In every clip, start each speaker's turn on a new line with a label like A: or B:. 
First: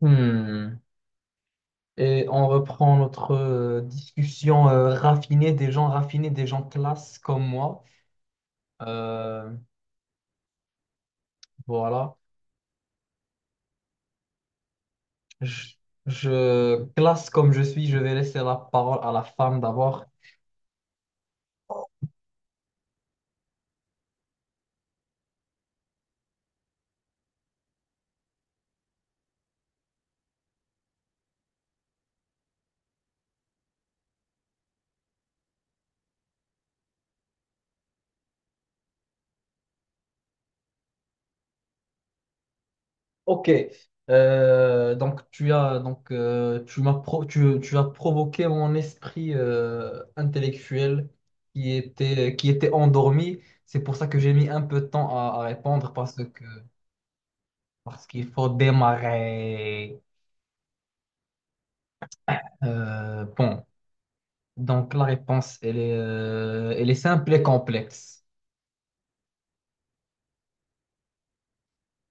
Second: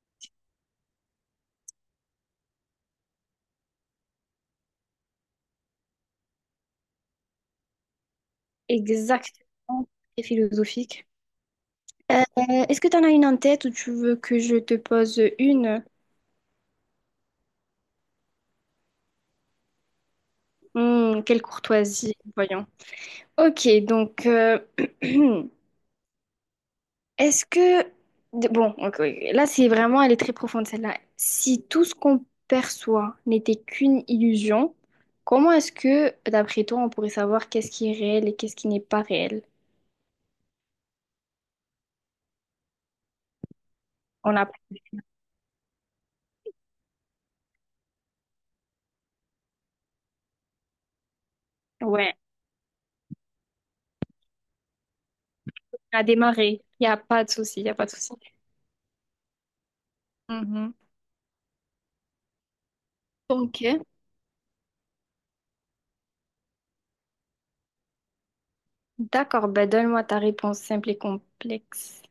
A: Hmm. Et on reprend notre discussion raffinée, des gens raffinés, des gens classe comme moi. Euh,
B: Exactement, c'est philosophique.
A: voilà.
B: Euh, Est-ce que tu en as une en tête ou tu veux que je te pose
A: Je,
B: une?
A: Classe comme je suis, je vais laisser la parole à la femme d'abord.
B: Hmm, quelle courtoisie, voyons. Ok, donc, est-ce que... Bon, ok, ok. Là, c'est vraiment, elle est très profonde, celle-là. Si tout ce qu'on perçoit n'était qu'une illusion, comment est-ce que, d'après toi, on pourrait savoir qu'est-ce qui est réel et qu'est-ce qui n'est pas réel?
A: Ok.
B: On a...
A: Donc tu as tu as provoqué mon esprit intellectuel qui
B: Ouais,
A: était qui était endormi. C'est pour ça que j'ai mis un peu de temps à répondre
B: on a
A: parce que
B: démarré. Il n'y a pas de souci, il n'y a pas de
A: parce
B: souci.
A: qu'il faut démarrer.
B: Mhm.
A: Euh, bon,
B: Ok.
A: donc la réponse, elle est simple et complexe.
B: D'accord, ben donne-moi ta réponse simple et complexe.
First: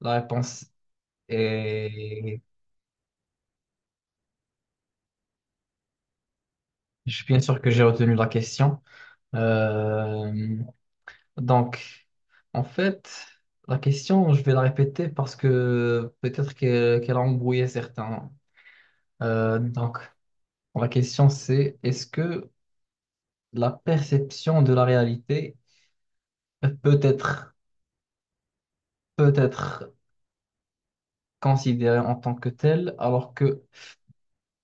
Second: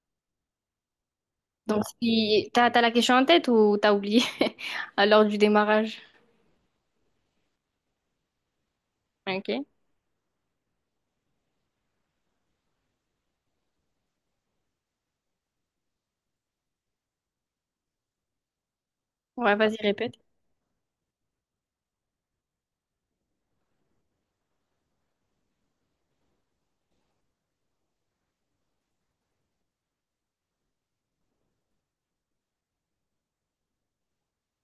A: La réponse
B: Donc, Ah,
A: est.
B: si t'as la question en tête ou t'as oublié à l'heure du démarrage?
A: Je suis bien sûr que j'ai retenu la question.
B: Ok.
A: Euh, donc, en fait, la question, je vais la répéter parce que peut-être qu'elle a embrouillé certains.
B: Ouais,
A: Euh,
B: vas-y,
A: donc,
B: répète.
A: la question, c'est est-ce que la perception de la réalité peut être, peut être considérée en tant que telle alors que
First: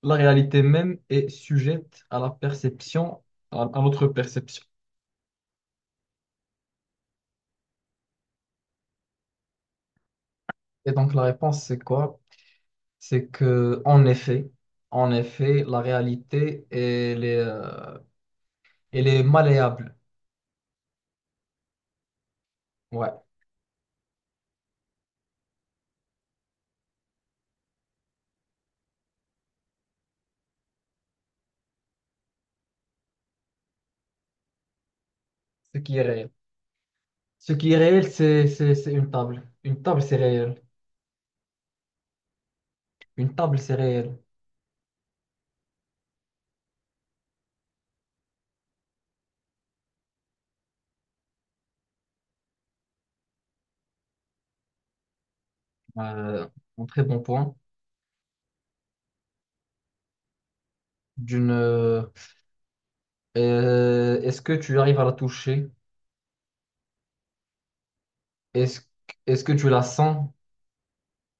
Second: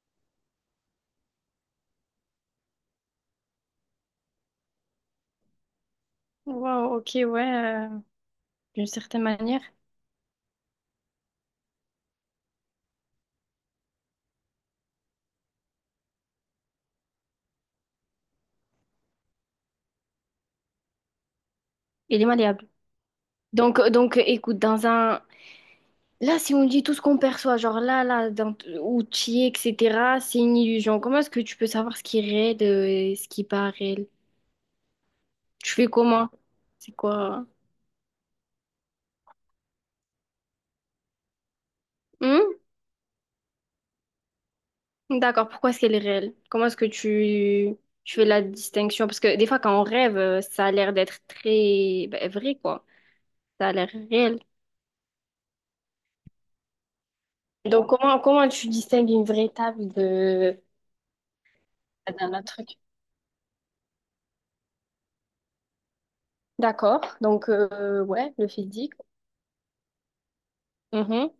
A: la réalité même est sujette à la perception, à notre perception.
B: Wow, ok, ouais, d'une certaine manière,
A: Et donc la réponse, c'est quoi? C'est que, en effet, la réalité, elle est malléable.
B: il est malléable.
A: Ouais,
B: Donc, écoute, dans un... Là, si on dit tout ce qu'on perçoit, genre là, là, dans... où tu es, etc., c'est une illusion. Comment est-ce que tu peux savoir ce qui est réel et ce qui n'est pas réel? Tu
A: ce
B: fais
A: qui est
B: comment?
A: réel.
B: C'est quoi?
A: Ce qui est réel, c'est une table. Une table, c'est réel.
B: Hmm.
A: Une table, c'est réel.
B: D'accord, pourquoi est-ce qu'elle est réelle? Comment est-ce que tu fais la distinction? Parce que des fois, quand on rêve, ça a l'air d'être très ben, vrai, quoi. Ça a l'air réel.
A: Euh, un très bon point.
B: Donc, comment, comment tu distingues une vraie table de...
A: D'une, euh,
B: D'un autre truc.
A: Est-ce que tu arrives à la toucher?
B: D'accord, donc, ouais, le
A: Est-ce,
B: physique.
A: Est-ce que tu la sens?
B: Mhm,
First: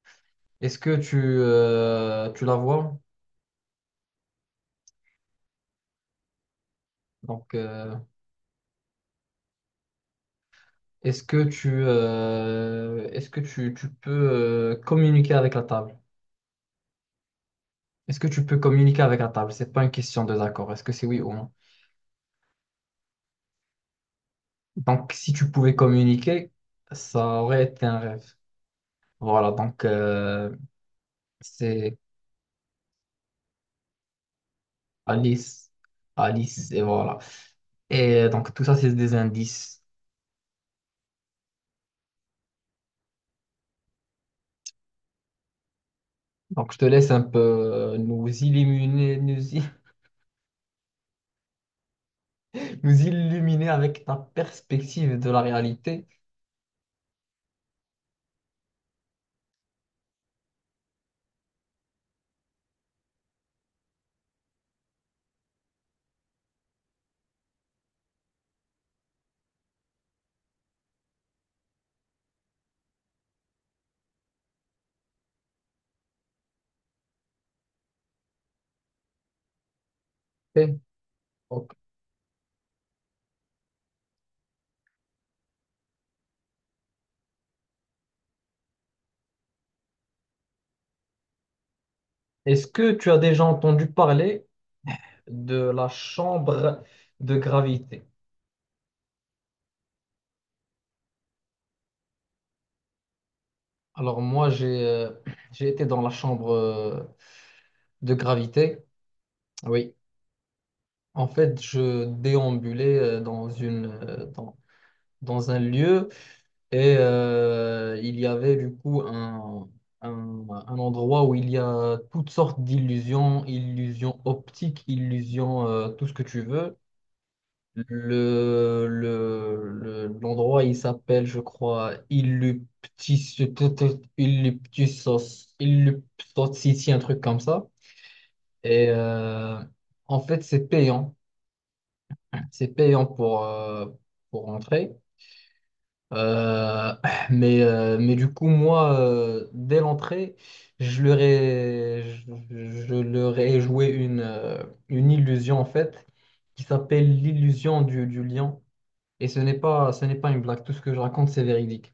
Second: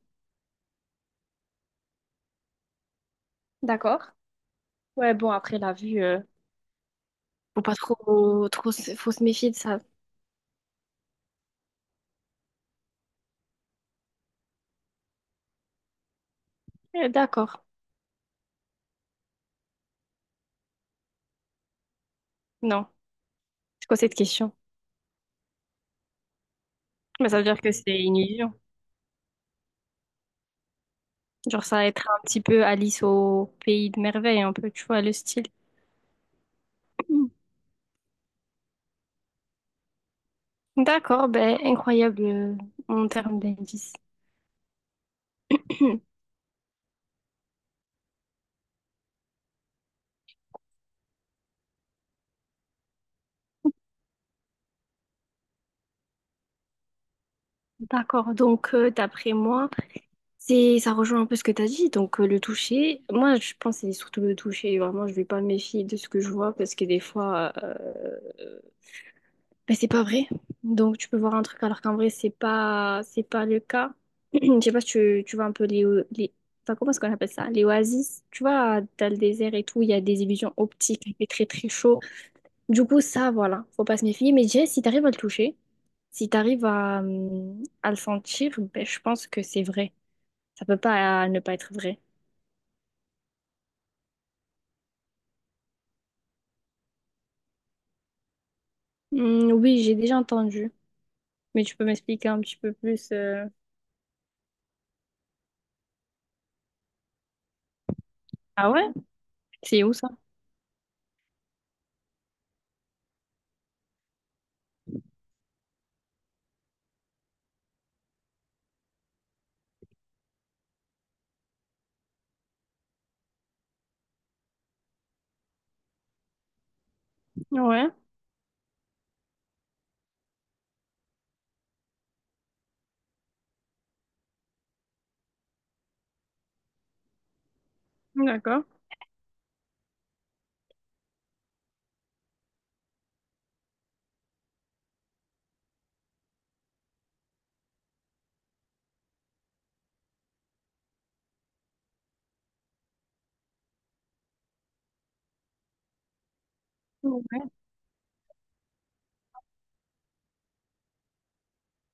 A: Est-ce que tu la vois?
B: d'accord. Ouais, bon, après, la vue,
A: Donc,
B: faut pas
A: euh,
B: trop, trop, faut se méfier de ça.
A: Est-ce que est-ce que tu peux communiquer avec la table?
B: D'accord.
A: Est-ce que tu peux communiquer avec la table? C'est pas une question de d'accord. Est-ce que c'est oui ou non?
B: Non. C'est quoi cette question?
A: Donc, si tu pouvais communiquer,
B: Mais ça
A: ça
B: veut dire
A: aurait
B: que
A: été un
B: c'est une
A: rêve.
B: illusion.
A: Voilà, donc
B: Genre, ça va
A: c'est
B: être un petit peu Alice au pays de merveille, un peu, tu vois, le style.
A: Alice, Alice, et voilà. Et donc, tout ça, c'est des indices.
B: D'accord, ben, incroyable en termes d'indices.
A: Donc, je te laisse un peu nous illuminer, nous illuminer avec ta perspective de la réalité.
B: D'accord, donc d'après moi, c'est ça rejoint un peu ce que tu as dit, donc le toucher. Moi, je pense que c'est surtout le toucher. Vraiment, je vais pas me méfier de ce que je vois parce que des fois, ben, c'est pas vrai. Donc tu peux voir un truc alors qu'en vrai, c'est pas le cas. Je sais pas si tu, tu vois un peu les, les enfin, comment est-ce qu'on appelle ça? Les oasis. Tu vois, dans le désert et tout, il y a des illusions
A: Ok.
B: optiques, il fait très très
A: Donc,
B: chaud. Du coup, ça, voilà, faut pas se méfier. Mais déjà, si t'arrives à le toucher, si t'arrives à le sentir, ben, je pense que c'est vrai. Ça peut pas ne pas être vrai.
A: est-ce que tu as déjà entendu parler de la chambre de gravité?
B: Oui, j'ai déjà entendu. Mais tu peux m'expliquer un petit peu plus,
A: Alors moi, j'ai été dans la chambre de
B: ah
A: gravité.
B: ouais? C'est où
A: Oui,
B: ça?
A: en fait, je déambulais dans dans un lieu et il y avait du coup un endroit où il y a toutes sortes d'illusions, illusions optiques, illusions, tout ce que tu veux.
B: Ouais,
A: L'endroit, il s'appelle, je crois, Illuptis, Illuptisos, Illuptos, un truc comme ça.
B: d'accord.
A: Et en fait, c'est payant. C'est payant pour entrer. Euh, mais, mais du coup, moi, dès l'entrée, je leur ai, je leur ai joué une illusion, en fait, qui s'appelle
B: Ouais.
A: l'illusion du lion. Et ce n'est pas une blague. Tout ce que je raconte, c'est véridique.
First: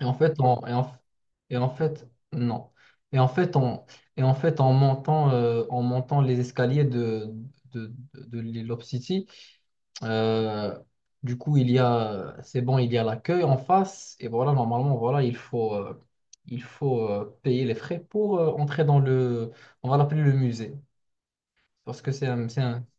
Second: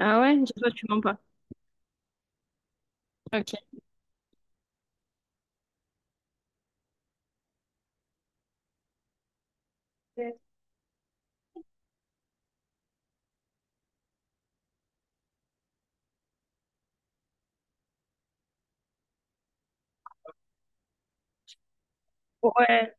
A: Et en fait,
B: ouais?
A: on,
B: Toi, tu mens pas.
A: et en fait, Non. Et en
B: Ok.
A: fait, on, et en fait, En montant, en montant les escaliers de l'île of City, euh, du coup, il y a, c'est bon, il y a l'accueil en face. Et voilà, normalement, voilà, il faut payer les frais pour entrer dans le, on va l'appeler le musée, parce que
B: Ouais.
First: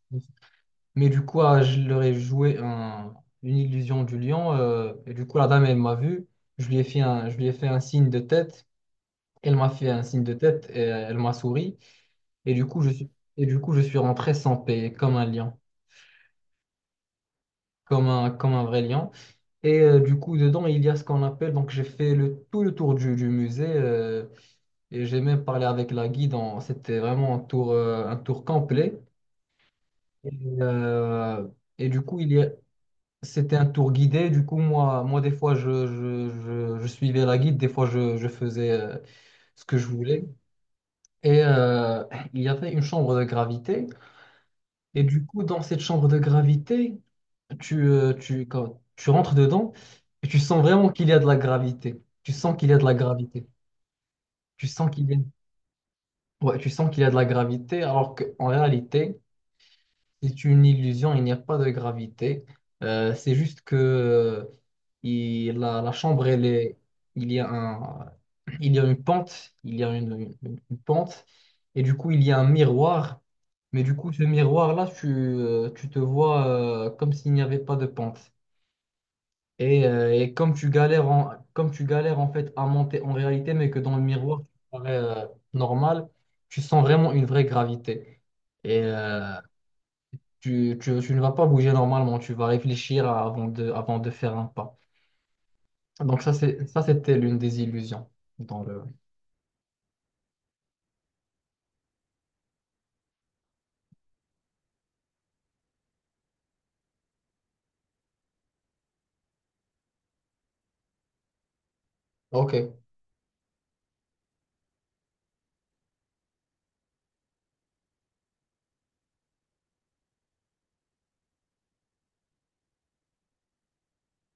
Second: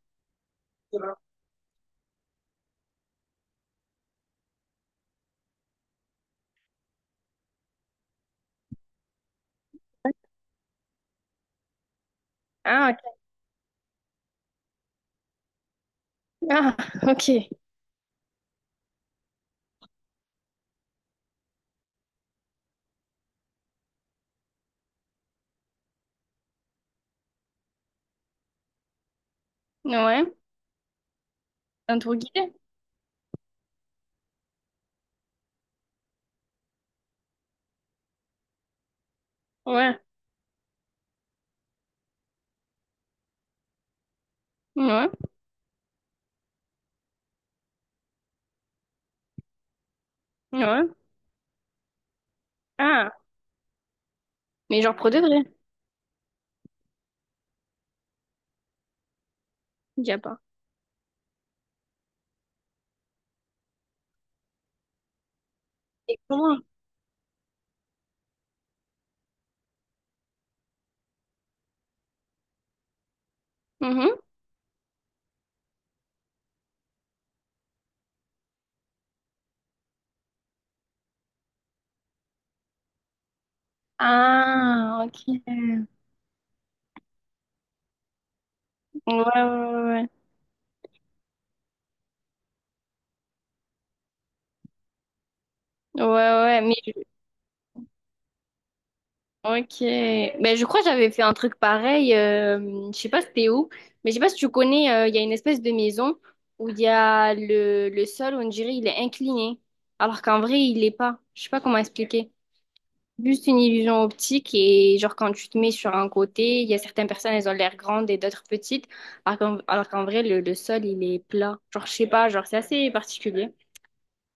A: mais du coup, ah, je leur ai joué un- une illusion du lion. Et du coup, la dame, elle m'a vu. Je lui ai fait un signe de tête. Elle m'a fait un signe de tête et elle m'a souri. Et du coup, je
B: Ah,
A: suis,
B: ok.
A: et du coup, je suis rentré sans paix, comme un lion,
B: Ah, ok.
A: comme un vrai lion. Et du coup, dedans, il y a ce qu'on appelle. Donc, j'ai fait le, tout le tour du musée. Et j'ai même parlé avec la guide. C'était vraiment un tour complet.
B: Ouais.
A: Et, euh, et
B: Un
A: du
B: tour
A: coup, il y a,
B: guidé?
A: C'était un tour guidé, du coup, moi des fois, je suivais la guide, des fois, je faisais ce que je
B: Ouais.
A: voulais. Et il y avait une chambre de gravité. Et
B: Ouais.
A: du coup, dans cette chambre de gravité, quand tu rentres dedans et tu sens
B: Ouais.
A: vraiment qu'il y a de la gravité. Tu sens qu'il y a de la
B: Ah.
A: gravité. Tu
B: Mais
A: sens
B: genre
A: qu'il
B: pour
A: y a,
B: de vrai.
A: Ouais, tu sens qu'il y a de la gravité, alors qu'en réalité,
B: Il y a pas.
A: c'est une illusion, il n'y a pas de gravité. C'est juste que la
B: Et
A: chambre, elle
B: comment?
A: est, il y a un, il y a une pente, il y a une pente, et du coup, il y a un miroir. Mais du coup, ce miroir-là, tu te vois comme s'il n'y avait pas de pente. Et comme tu galères en fait à monter en réalité, mais que dans le miroir, tu parais
B: Ah, ok. Ouais,
A: normal, tu sens vraiment une vraie gravité. Et,
B: ouais, ouais.
A: tu ne vas pas bouger normalement, tu vas avant de faire un pas.
B: Ouais,
A: Donc ça,
B: ouais,
A: c'était l'une des illusions dans le...
B: ok. Ben, je crois que j'avais fait un truc pareil, je sais pas c'était où, mais je sais pas si tu connais, il y a une espèce de maison où il y a le sol, on dirait, il est incliné. Alors qu'en vrai, il l'est pas. Je sais pas comment expliquer.
A: Ok,
B: Juste une illusion optique et genre quand tu te mets sur un côté, il y a certaines personnes, elles ont l'air grandes et d'autres petites. Alors qu'en vrai, le sol, il est plat. Genre, je sais pas, genre c'est assez particulier.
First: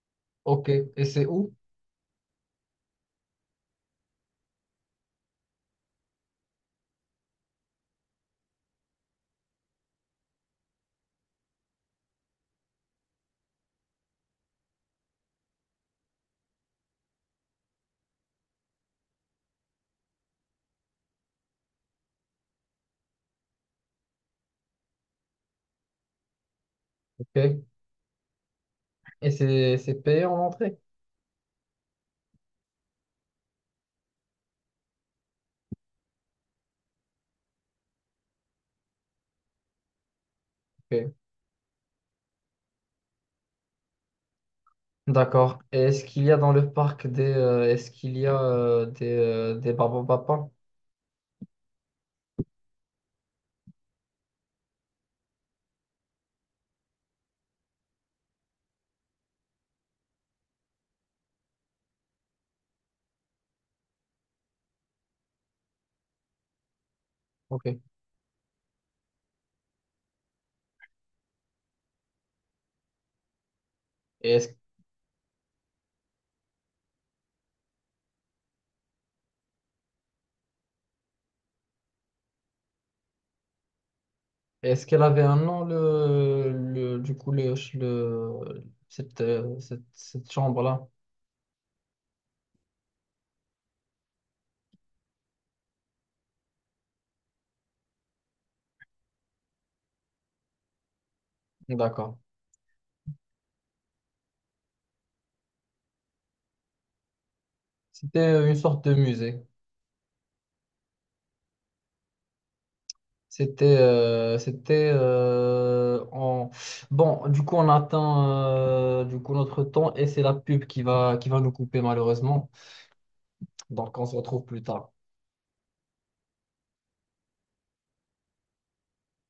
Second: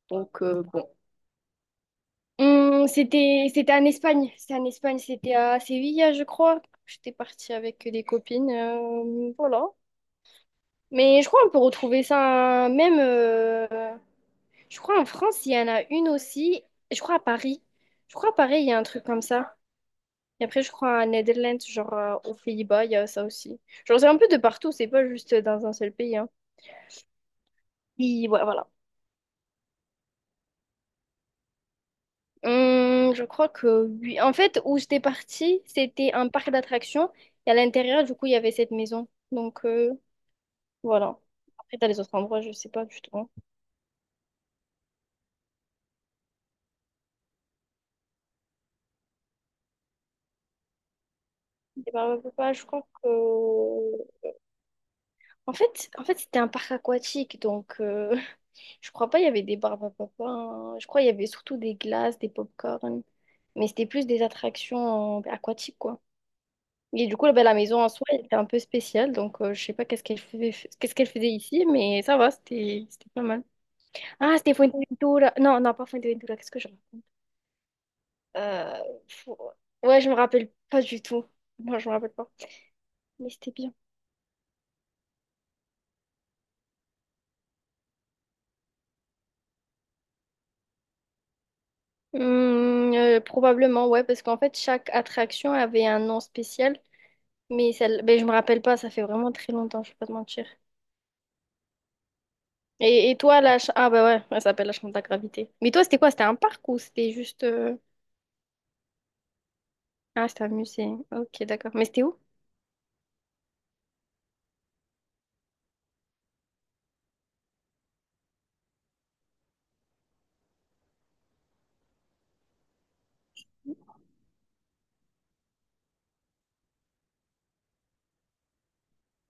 B: Donc,
A: ok.
B: bon.
A: Et c'est où?
B: C'était, c'était en Espagne. C'était en Espagne, c'était à Séville, je crois. J'étais partie avec des copines, voilà. Mais je crois qu'on peut retrouver ça même, je crois en France, il y en a une aussi. Je crois à Paris. Je crois à Paris, il y a un truc comme ça. Et après, je crois à Netherlands, genre aux Pays-Bas, il y a ça aussi. Genre, c'est un peu de partout, c'est pas juste dans un seul pays, hein.
A: Ok.
B: Oui, ouais, voilà.
A: Et c'est payé en entrée?
B: Je crois que oui. En fait, où j'étais partie, c'était un parc d'attractions. Et à l'intérieur, du coup, il y avait cette maison. Donc,
A: Ok.
B: voilà. Après, t'as les autres endroits, je sais pas du tout.
A: D'accord. Et est-ce qu'il y a dans le parc des... est-ce qu'il y a des babapapas?
B: Et je crois que... En fait, c'était un parc aquatique. Donc, je crois pas il y avait des barbes à papa, hein. Je crois il y avait surtout des glaces, des pop corn. Mais c'était plus des attractions aquatiques, quoi. Et du coup, là, bah, la
A: Ok. Et
B: maison en soi, elle était un peu spéciale. Donc, je sais pas qu'est-ce qu'elle faisait, qu'est-ce qu'elle faisait ici. Mais ça va, c'était pas mal. Ah,
A: est-ce,
B: c'était Fuerteventura. Non, non, pas Fuerteventura. Qu'est-ce que je... Euh, fou- ouais, je me rappelle pas du tout. Moi, je me rappelle pas. Mais c'était bien.
A: est-ce qu'elle avait un nom, le, du coup, le, cette, cette, cette chambre-là?
B: Hmm, probablement, ouais, parce qu'en fait, chaque attraction avait un nom spécial. Mais celle... ben, je me rappelle pas, ça fait vraiment très longtemps, je vais pas te mentir.
A: D'accord.
B: Et toi, la... Ah, bah ouais, elle s'appelle la chambre de la gravité. Mais toi, c'était quoi? C'était un parc ou c'était juste...
A: C'était une sorte de musée.
B: ah, c'était un musée. Ok, d'accord. Mais c'était où?
A: C'était, c'était en... Bon, du coup, on attend notre temps et c'est la pub qui va nous couper malheureusement. Donc, on se retrouve plus tard.